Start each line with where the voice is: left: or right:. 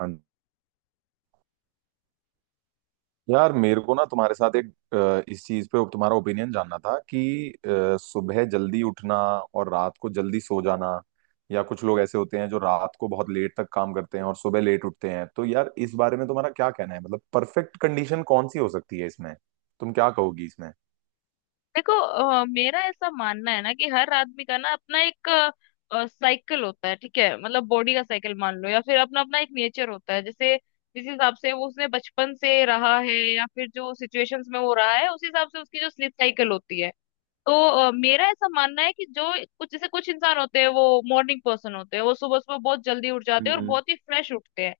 right: हाँ। यार मेरे को ना तुम्हारे साथ एक इस चीज पे तुम्हारा ओपिनियन जानना था कि सुबह जल्दी उठना और रात को जल्दी सो जाना, या कुछ लोग ऐसे होते हैं जो रात को बहुत लेट तक काम करते हैं और सुबह लेट उठते हैं। तो यार इस बारे में तुम्हारा क्या कहना है? मतलब परफेक्ट कंडीशन कौन सी हो सकती है इसमें? तुम क्या कहोगी इसमें?
left: देखो। मेरा ऐसा मानना है ना कि हर आदमी का ना अपना एक साइकिल होता है। ठीक है, मतलब बॉडी का साइकिल मान लो, या फिर अपना अपना एक नेचर होता है। जैसे जिस हिसाब से वो उसने बचपन से रहा है या फिर जो सिचुएशंस में वो रहा है, उस हिसाब से उसकी जो स्लीप साइकिल होती है। तो मेरा ऐसा मानना है कि जो कुछ इंसान होते हैं वो मॉर्निंग पर्सन होते हैं, वो सुबह सुबह बहुत जल्दी उठ जाते हैं और
right: हम्म।
left: बहुत ही फ्रेश उठते हैं।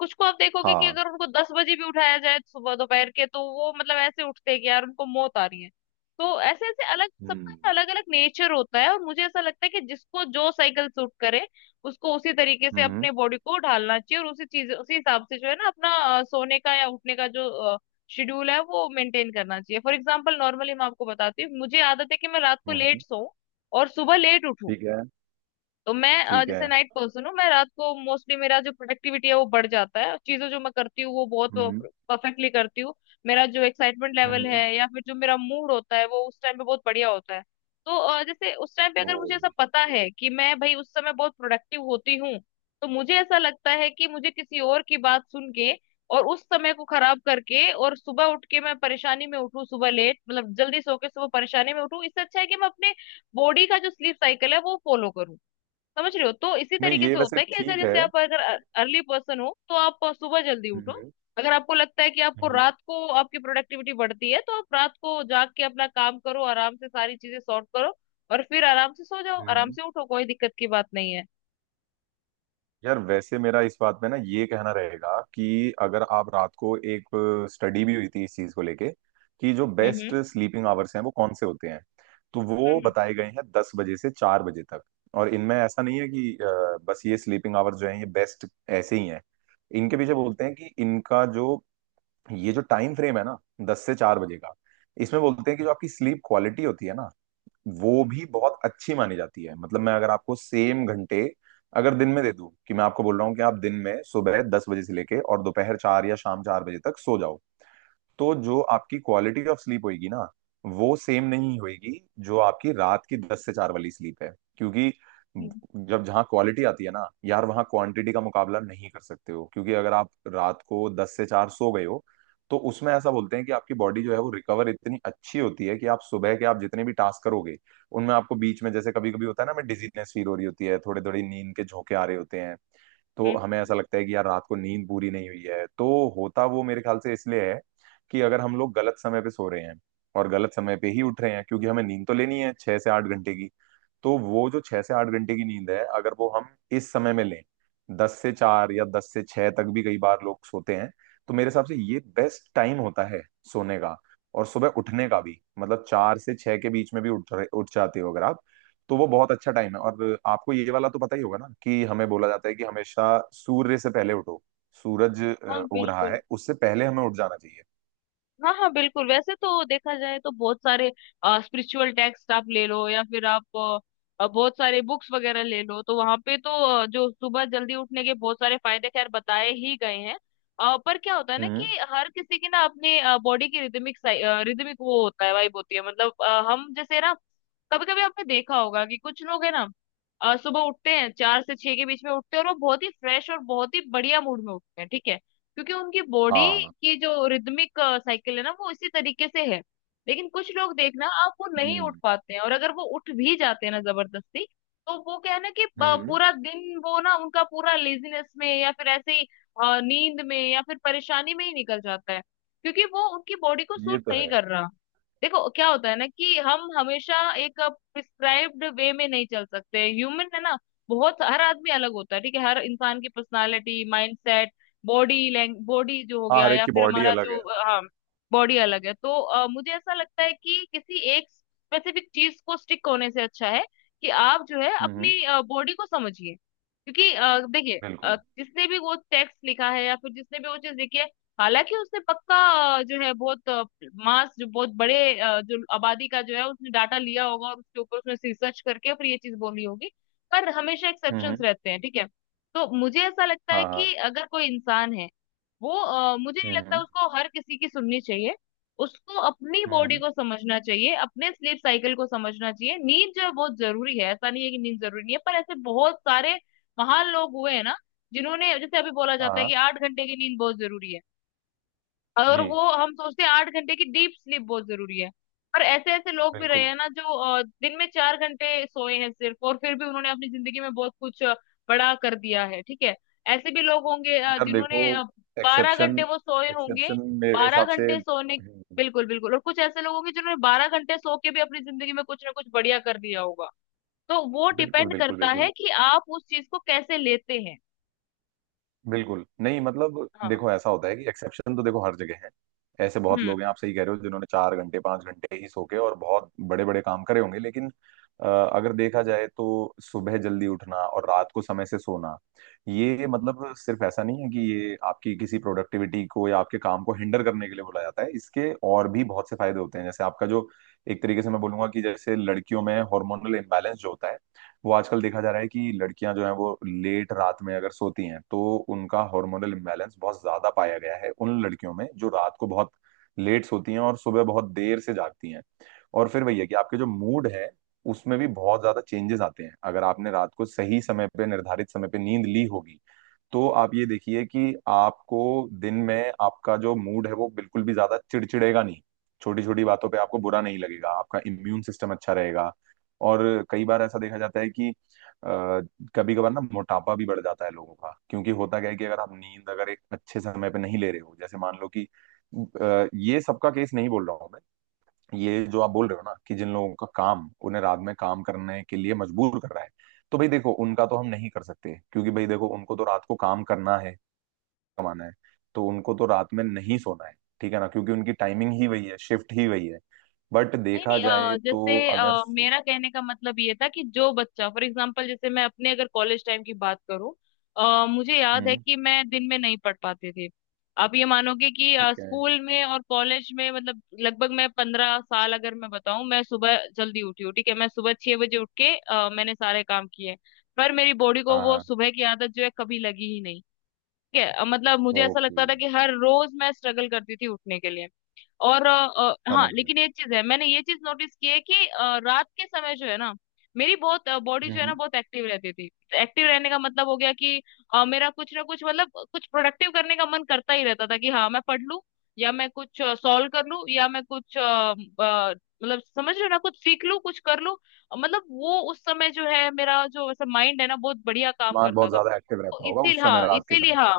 left: कुछ को आप देखोगे कि
right: हाँ।
left: अगर उनको 10 बजे भी उठाया जाए सुबह दोपहर के, तो वो मतलब ऐसे उठते हैं कि यार उनको मौत आ रही है। तो ऐसे ऐसे अलग
right: हम्म।
left: सबका अलग अलग नेचर होता है, और मुझे ऐसा लगता है कि जिसको जो साइकिल सूट करे उसको उसी तरीके से
right: हम्म।
left: अपने बॉडी को ढालना चाहिए, और उसी चीज उसी हिसाब से जो है ना अपना सोने का या उठने का जो शेड्यूल है वो मेंटेन करना चाहिए। फॉर एग्जाम्पल, नॉर्मली मैं आपको बताती हूँ, मुझे आदत है कि मैं रात को लेट
right: हम्म।
left: सोऊं और सुबह लेट उठूं।
right: ठीक है।
left: तो मैं
right: ठीक
left: जैसे
right: है।
left: नाइट पर्सन हूँ। मैं रात को मोस्टली मेरा जो प्रोडक्टिविटी है वो बढ़ जाता है, चीजें जो मैं करती हूँ वो बहुत
right: हम्म।
left: परफेक्टली करती हूँ। मेरा जो एक्साइटमेंट लेवल है
right: हम्म।
left: या फिर जो मेरा मूड होता है वो उस टाइम पे बहुत बढ़िया होता है। तो जैसे उस टाइम पे
right: ओ।
left: अगर मुझे ऐसा पता है कि मैं भाई उस समय बहुत प्रोडक्टिव होती हूँ, तो मुझे ऐसा लगता है कि मुझे किसी और की बात सुन के और उस समय को खराब करके और सुबह उठ के मैं परेशानी में उठूं, सुबह लेट मतलब जल्दी सो के सुबह परेशानी में उठूं, इससे अच्छा है कि मैं अपने बॉडी का जो स्लीप साइकिल है वो फॉलो करूं। समझ रहे हो? तो इसी
right: नहीं,
left: तरीके
right: ये
left: से
right: वैसे
left: होता है कि अगर
right: ठीक है।
left: जैसे आप अगर अर्ली पर्सन हो तो आप सुबह जल्दी उठो।
right: हम्म।
left: अगर आपको लगता है कि आपको
right: हम्म।
left: रात को आपकी प्रोडक्टिविटी बढ़ती है, तो आप रात को जाग के अपना काम करो, आराम से सारी चीजें सॉर्ट करो और फिर आराम से सो जाओ, आराम
right: हम्म।
left: से उठो, कोई दिक्कत की बात नहीं है।
right: यार वैसे मेरा इस बात पे ना ये कहना रहेगा कि अगर आप रात को एक स्टडी भी हुई थी इस चीज को लेके कि जो
left: हम्म
right: बेस्ट
left: हम्म
right: स्लीपिंग आवर्स हैं वो कौन से होते हैं, तो वो
left: हम्म
right: बताए गए हैं 10 बजे से 4 बजे तक। और इनमें ऐसा नहीं है कि बस ये स्लीपिंग आवर्स जो हैं ये बेस्ट ऐसे ही हैं। इनके पीछे बोलते हैं कि इनका जो ये जो टाइम फ्रेम है ना 10 से 4 बजे का, इसमें बोलते हैं कि जो आपकी स्लीप क्वालिटी होती है ना वो भी बहुत अच्छी मानी जाती है। मतलब मैं अगर आपको सेम घंटे अगर दिन में दे दूं, कि मैं आपको बोल रहा हूँ कि आप दिन में सुबह 10 बजे से लेके और दोपहर 4 या शाम 4 बजे तक सो जाओ, तो जो आपकी क्वालिटी ऑफ स्लीप होगी ना वो सेम नहीं होगी जो आपकी रात की 10 से 4 वाली स्लीप है। क्योंकि
left: हम्म
right: जब जहाँ क्वालिटी आती है ना यार वहाँ क्वांटिटी का मुकाबला नहीं कर सकते हो। क्योंकि अगर आप रात को 10 से 4 सो गए हो तो उसमें ऐसा बोलते हैं कि आपकी बॉडी जो है वो रिकवर इतनी अच्छी होती है कि आप सुबह के आप जितने भी टास्क करोगे उनमें आपको बीच में, जैसे कभी कभी होता है ना, हमें डिजीनेस फील हो रही होती है, थोड़े थोड़ी नींद के झोंके आ रहे होते हैं,
left: हम्म,
right: तो हमें
left: हम्म।
right: ऐसा लगता है कि यार रात को नींद पूरी नहीं हुई है। तो होता वो मेरे ख्याल से इसलिए है कि अगर हम लोग गलत समय पे सो रहे हैं और गलत समय पे ही उठ रहे हैं, क्योंकि हमें नींद तो लेनी है 6 से 8 घंटे की, तो वो जो 6 से 8 घंटे की नींद है अगर वो हम इस समय में लें, 10 से 4 या 10 से 6 तक भी कई बार लोग सोते हैं, तो मेरे हिसाब से ये बेस्ट टाइम होता है सोने का। और सुबह उठने का भी मतलब 4 से 6 के बीच में भी उठ जाते हो अगर आप, तो वो बहुत अच्छा टाइम है। और आपको ये वाला तो पता ही होगा ना कि हमें बोला जाता है कि हमेशा सूर्य से पहले उठो, सूरज
left: हाँ,
right: उग रहा
left: बिल्कुल।
right: है उससे पहले हमें उठ जाना चाहिए।
left: हाँ हाँ, बिल्कुल। वैसे तो देखा जाए तो बहुत सारे स्पिरिचुअल टेक्स्ट आप ले लो या फिर आप बहुत सारे बुक्स वगैरह ले लो, तो वहां पे तो जो सुबह जल्दी उठने के बहुत सारे फायदे खैर बताए ही गए हैं। पर क्या होता है ना
right: हम्म।
left: कि हर किसी की ना अपने बॉडी की रिदमिक रिदमिक वो होता है, वाइब होती है। मतलब हम जैसे ना कभी कभी आपने देखा होगा कि कुछ लोग है ना सुबह उठते हैं, 4 से 6 के बीच में उठते हैं, और वो बहुत ही फ्रेश और बहुत ही बढ़िया मूड में उठते हैं, ठीक है? क्योंकि उनकी बॉडी
right: हाँ।
left: की जो रिदमिक साइकिल है ना वो इसी तरीके से है। लेकिन कुछ लोग देखना आप वो नहीं उठ
right: हम्म।
left: पाते हैं, और अगर वो उठ भी जाते हैं ना जबरदस्ती, तो वो क्या है ना कि
right: हम्म।
left: पूरा दिन वो ना उनका पूरा लेजीनेस में या फिर ऐसे ही नींद में या फिर परेशानी में ही निकल जाता है, क्योंकि वो उनकी बॉडी को
right: ये
left: सूट
right: तो
left: नहीं
right: है।
left: कर रहा। देखो क्या होता है ना कि हम हमेशा एक प्रिस्क्राइब्ड वे में नहीं चल सकते, ह्यूमन है ना। बहुत हर आदमी अलग होता है, ठीक है? हर इंसान की पर्सनालिटी, माइंडसेट, बॉडी जो हो
right: हाँ,
left: गया,
right: हर एक
left: या
right: की
left: फिर
right: बॉडी
left: हमारा
right: अलग
left: जो
right: है, हाँ।
left: हाँ, बॉडी अलग है। तो मुझे ऐसा लगता है कि किसी एक स्पेसिफिक चीज को स्टिक होने से अच्छा है कि आप जो है
right: हम्म।
left: अपनी बॉडी को समझिए। क्योंकि देखिए
right: बिल्कुल।
left: जिसने भी वो टेक्स्ट लिखा है या फिर जिसने भी वो चीज लिखी है, हालांकि उसने पक्का जो है बहुत मास, जो बहुत बड़े जो आबादी का जो है, उसने डाटा लिया होगा और उसके ऊपर उसने रिसर्च करके फिर ये चीज बोली होगी, पर हमेशा एक्सेप्शंस
right: हम्म।
left: रहते हैं, ठीक है? तो मुझे ऐसा लगता है
right: हाँ हाँ।
left: कि अगर कोई इंसान है, वो मुझे नहीं लगता
right: हम्म।
left: उसको हर किसी की सुननी चाहिए। उसको अपनी बॉडी
right: हम्म।
left: को समझना चाहिए, अपने स्लीप साइकिल को समझना चाहिए। नींद जो है बहुत जरूरी है, ऐसा नहीं है कि नींद जरूरी नहीं है, पर ऐसे बहुत सारे महान लोग हुए हैं ना, जिन्होंने, जैसे अभी बोला जाता है
right: हाँ
left: कि 8 घंटे की नींद बहुत जरूरी है, और
right: जी।
left: वो हम सोचते हैं 8 घंटे की डीप स्लीप बहुत जरूरी है, पर ऐसे ऐसे लोग भी रहे
right: बिल्कुल।
left: हैं ना जो दिन में 4 घंटे सोए हैं सिर्फ, और फिर भी उन्होंने अपनी जिंदगी में बहुत कुछ बड़ा कर दिया है, ठीक है? ऐसे भी लोग होंगे
right: यार देखो
left: जिन्होंने 12 घंटे
right: एक्सेप्शन,
left: वो सोए होंगे।
right: एक्सेप्शन मेरे
left: बारह
right: हिसाब से,
left: घंटे सोने बिल्कुल, बिल्कुल। और कुछ ऐसे लोग होंगे जिन्होंने 12 घंटे सो के भी अपनी जिंदगी में कुछ ना कुछ बढ़िया कर दिया होगा। तो वो
right: बिल्कुल
left: डिपेंड
right: बिल्कुल
left: करता
right: बिल्कुल।
left: है कि आप उस चीज को कैसे लेते हैं।
right: बिल्कुल नहीं, मतलब
left: हाँ।
right: देखो, ऐसा होता है कि एक्सेप्शन तो देखो हर जगह है। ऐसे बहुत
left: हम्म।
right: लोग हैं, आप सही कह रहे हो, जिन्होंने 4 घंटे 5 घंटे ही सो के और बहुत बड़े बड़े काम करे होंगे। लेकिन अगर देखा जाए तो सुबह जल्दी उठना और रात को समय से सोना, ये मतलब सिर्फ ऐसा नहीं है कि ये आपकी किसी प्रोडक्टिविटी को या आपके काम को हिंडर करने के लिए बोला जाता है। इसके और भी बहुत से फायदे होते हैं। जैसे आपका जो एक तरीके से मैं बोलूंगा कि जैसे लड़कियों में हार्मोनल इम्बैलेंस जो होता है वो आजकल देखा जा रहा है कि लड़कियां जो हैं वो लेट रात में अगर सोती हैं तो उनका हार्मोनल इम्बैलेंस बहुत ज्यादा पाया गया है उन लड़कियों में जो रात को बहुत लेट सोती हैं और सुबह बहुत देर से जागती हैं। और फिर वही है कि आपके जो मूड है उसमें भी बहुत ज्यादा चेंजेस आते हैं। अगर आपने रात को सही समय पे निर्धारित समय पे नींद ली होगी तो आप ये देखिए कि आपको दिन में आपका जो मूड है वो बिल्कुल भी ज्यादा चिड़चिड़ेगा नहीं। छोटी छोटी बातों पे आपको बुरा नहीं लगेगा। आपका इम्यून सिस्टम अच्छा रहेगा। और कई बार ऐसा देखा जाता है कि कभी कभार ना मोटापा भी बढ़ जाता है लोगों का। क्योंकि होता क्या है कि अगर आप नींद अगर एक अच्छे समय पे नहीं ले रहे हो, जैसे मान लो कि ये सबका केस नहीं बोल रहा हूँ मैं। ये जो आप बोल रहे हो ना कि जिन लोगों का काम उन्हें रात में काम करने के लिए मजबूर कर रहा है, तो भाई देखो उनका तो हम नहीं कर सकते, क्योंकि भाई देखो उनको तो रात को काम करना है, कमाना है, तो उनको तो रात में नहीं सोना है। ठीक है ना? क्योंकि उनकी टाइमिंग ही वही है, शिफ्ट ही वही है। बट देखा जाए तो
left: जैसे
right: अगर।
left: मेरा कहने का मतलब ये था कि जो बच्चा, फॉर एग्जांपल जैसे मैं अपने अगर कॉलेज टाइम की बात करूं, मुझे याद है
right: हम्म।
left: कि मैं दिन में नहीं पढ़ पाती थी। आप ये मानोगे कि
right: ठीक है।
left: स्कूल में और कॉलेज में मतलब लगभग मैं 15 साल अगर मैं बताऊं, मैं सुबह जल्दी उठी हूँ, ठीक है? मैं सुबह 6 बजे उठ के मैंने सारे काम किए, पर मेरी बॉडी को
right: हाँ
left: वो
right: हाँ।
left: सुबह की आदत जो है कभी लगी ही नहीं, ठीक है? मतलब मुझे ऐसा
right: ओके
left: लगता था कि हर रोज मैं स्ट्रगल करती थी उठने के लिए, और हाँ,
right: समझ गया।
left: लेकिन एक चीज है, मैंने ये चीज नोटिस की है कि रात के समय जो है ना मेरी बहुत बॉडी जो है
right: हम्म।
left: ना बहुत एक्टिव रहती थी। एक्टिव रहने का मतलब हो गया कि मेरा कुछ ना कुछ मतलब कुछ प्रोडक्टिव करने का मन करता ही रहता था कि हाँ मैं पढ़ लूं, या मैं कुछ सॉल्व कर लूं, या मैं कुछ मतलब समझ रहे हो ना, कुछ सीख लूं कुछ कर लूं। मतलब वो उस समय जो है मेरा जो वैसे माइंड है ना बहुत बढ़िया काम
right: दिमाग
left: करता
right: बहुत
left: था।
right: ज्यादा एक्टिव
left: तो
right: रहता होगा
left: इसीलिए,
right: उस समय,
left: हाँ,
right: रात के
left: इसीलिए,
right: समय पे।
left: हाँ।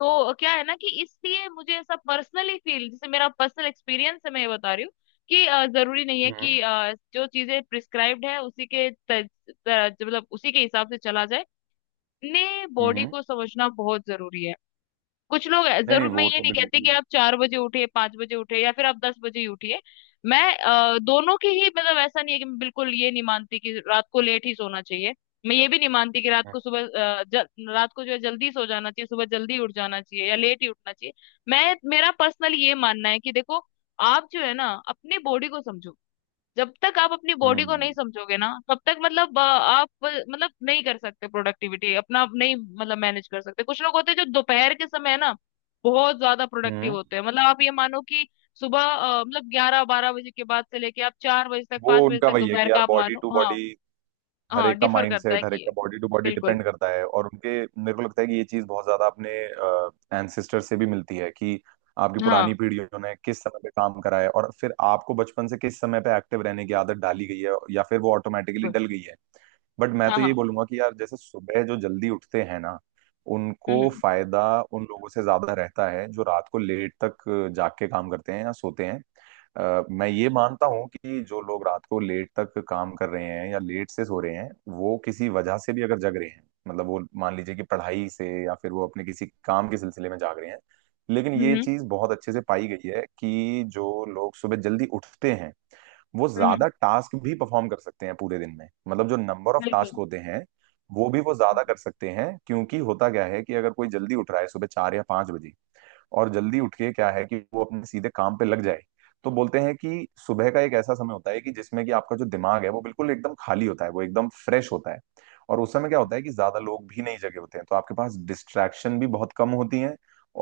left: तो क्या है ना कि इसलिए मुझे ऐसा पर्सनली फील, जैसे मेरा पर्सनल एक्सपीरियंस है मैं ये बता रही हूँ, कि जरूरी नहीं है
right: हम्म।
left: कि जो चीजें प्रिस्क्राइब्ड है उसी के मतलब उसी के हिसाब से चला जाए। अपने बॉडी
right: हम्म।
left: को समझना बहुत जरूरी है।
right: नहीं नहीं,
left: जरूर, मैं
right: वो
left: ये
right: तो
left: नहीं कहती
right: बिल्कुल।
left: कि आप 4 बजे उठिए, 5 बजे उठिए, या फिर आप 10 बजे ही उठिए। मैं दोनों की ही मतलब ऐसा नहीं है कि मैं बिल्कुल, ये नहीं मानती कि रात को लेट ही सोना चाहिए, मैं ये भी नहीं मानती कि रात को सुबह अ, जल, रात को जो है जल्दी सो जाना चाहिए सुबह जल्दी उठ जाना चाहिए या लेट ही उठना चाहिए। मैं, मेरा पर्सनल ये मानना है कि देखो, आप जो है ना अपनी बॉडी को समझो। जब तक आप अपनी बॉडी को
right: हम्म।
left: नहीं समझोगे ना तब तक मतलब आप मतलब नहीं कर सकते प्रोडक्टिविटी अपना आप नहीं मतलब मैनेज कर सकते। कुछ लोग होते हैं जो दोपहर के समय ना बहुत ज्यादा प्रोडक्टिव
right: हम्म।
left: होते हैं। मतलब आप ये मानो कि सुबह मतलब 11 12 बजे के बाद से लेके आप 4 बजे तक, पांच
right: वो
left: बजे
right: उनका
left: तक,
right: वही है
left: दोपहर
right: कि
left: का
right: यार
left: आप
right: बॉडी
left: मानो।
right: टू
left: हाँ,
right: बॉडी, हर
left: हाँ,
right: एक का
left: डिफर
right: माइंड
left: करता है
right: सेट, हर एक का
left: कि
right: बॉडी टू बॉडी
left: बिल्कुल।
right: डिपेंड करता है। और उनके मेरे को लगता है कि ये चीज बहुत ज्यादा अपने एंसेस्टर से भी मिलती है कि आपकी पुरानी
left: हाँ,
right: पीढ़ियों ने किस समय पे काम करा है और फिर आपको बचपन से किस समय पे एक्टिव रहने की आदत डाली गई है या फिर वो ऑटोमेटिकली
left: बिल्कुल।
right: डल गई है। बट मैं
left: हाँ,
right: तो यही
left: हाँ।
right: बोलूंगा कि यार जैसे सुबह जो जल्दी उठते हैं ना उनको
left: हम्म
right: फायदा उन लोगों से ज्यादा रहता है जो रात को लेट तक जाग के काम करते हैं या सोते हैं। मैं ये मानता हूँ कि जो लोग रात को लेट तक काम कर रहे हैं या लेट से सो रहे हैं, वो किसी वजह से भी अगर जग रहे हैं, मतलब वो मान लीजिए कि पढ़ाई से या फिर वो अपने किसी काम के सिलसिले में जाग रहे हैं। लेकिन
left: हम्म
right: ये
left: हम्म
right: चीज बहुत अच्छे से पाई गई है कि जो लोग सुबह जल्दी उठते हैं वो
left: हम्म,
right: ज्यादा टास्क भी परफॉर्म कर सकते हैं पूरे दिन में, मतलब जो नंबर ऑफ टास्क
left: बिल्कुल।
right: होते हैं वो भी वो ज्यादा
left: हम्म,
right: कर सकते हैं। क्योंकि होता क्या है कि अगर कोई जल्दी उठ रहा है सुबह 4 या 5 बजे, और जल्दी उठ के क्या है कि वो अपने सीधे काम पे लग जाए, तो बोलते हैं कि सुबह का एक ऐसा समय होता है कि जिसमें कि आपका जो दिमाग है वो बिल्कुल एकदम खाली होता है, वो एकदम फ्रेश होता है। और उस समय क्या होता है कि ज्यादा लोग भी नहीं जगे होते हैं, तो आपके पास डिस्ट्रैक्शन भी बहुत कम होती है,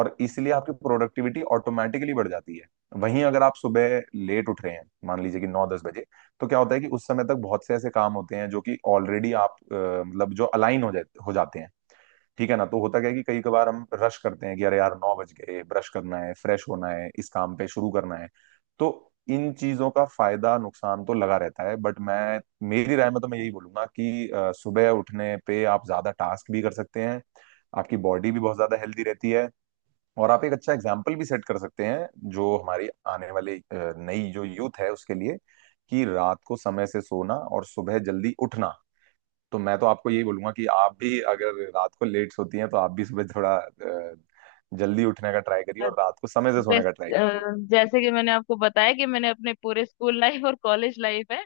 right: और इसलिए आपकी प्रोडक्टिविटी ऑटोमेटिकली बढ़ जाती है। वहीं अगर आप सुबह लेट उठ रहे हैं, मान लीजिए कि 9 10 बजे, तो क्या होता है कि उस समय तक बहुत से ऐसे काम होते हैं जो कि ऑलरेडी आप मतलब जो अलाइन हो जाते हैं। ठीक है ना? तो होता क्या है कि कई कबार हम रश करते हैं कि अरे यार 9 बज गए, ब्रश करना है, फ्रेश होना है, इस काम पे शुरू करना है। तो इन चीजों का फायदा नुकसान तो लगा रहता है। बट मैं मेरी राय में तो मैं यही बोलूंगा कि सुबह उठने पे आप ज्यादा टास्क भी कर सकते हैं, आपकी बॉडी भी बहुत ज्यादा हेल्दी रहती है, और आप एक अच्छा एग्जाम्पल भी सेट कर सकते हैं जो हमारी आने वाली नई जो यूथ है उसके लिए, कि रात को समय से सोना और सुबह जल्दी उठना। तो मैं तो आपको यही बोलूंगा कि आप भी अगर रात को लेट सोती हैं तो आप भी सुबह थोड़ा जल्दी उठने का ट्राई करिए और रात को समय से
left: बस।
right: सोने का ट्राई
left: अ,
right: कीजिए।
left: जैसे कि मैंने आपको बताया कि मैंने अपने पूरे स्कूल लाइफ और कॉलेज लाइफ में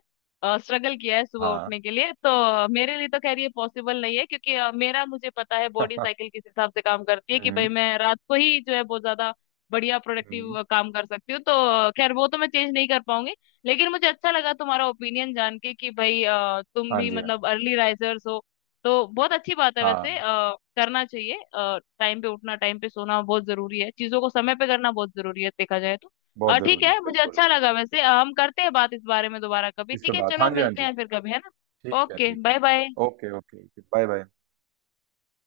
left: स्ट्रगल किया है सुबह
right: हाँ।
left: उठने के लिए, तो मेरे लिए तो खैर ये पॉसिबल नहीं है, क्योंकि मेरा, मुझे पता है बॉडी साइकिल किस हिसाब से काम करती है, कि
right: हम्म।
left: भाई मैं रात को ही जो है बहुत ज्यादा बढ़िया
right: हम्म।
left: प्रोडक्टिव काम कर सकती हूँ। तो खैर वो तो मैं चेंज नहीं कर पाऊंगी। लेकिन मुझे अच्छा लगा तुम्हारा ओपिनियन जान के कि भाई तुम
right: हाँ
left: भी
right: जी हाँ जी।
left: मतलब अर्ली राइजर्स हो, तो बहुत अच्छी बात है
right: हाँ।
left: वैसे। करना चाहिए। टाइम पे उठना, टाइम पे सोना बहुत जरूरी है। चीजों को समय पे करना बहुत जरूरी है देखा जाए तो।
right: बहुत
left: ठीक
right: जरूरी है
left: है, मुझे
right: बिल्कुल।
left: अच्छा लगा वैसे। हम करते हैं बात इस बारे में दोबारा कभी,
right: इस पे
left: ठीक है?
right: बात हाँ
left: चलो,
right: जी हाँ
left: मिलते
right: जी।
left: हैं फिर कभी, है ना?
right: ठीक है
left: ओके,
right: ठीक है।
left: Bye bye.
right: Okay okay okay bye bye.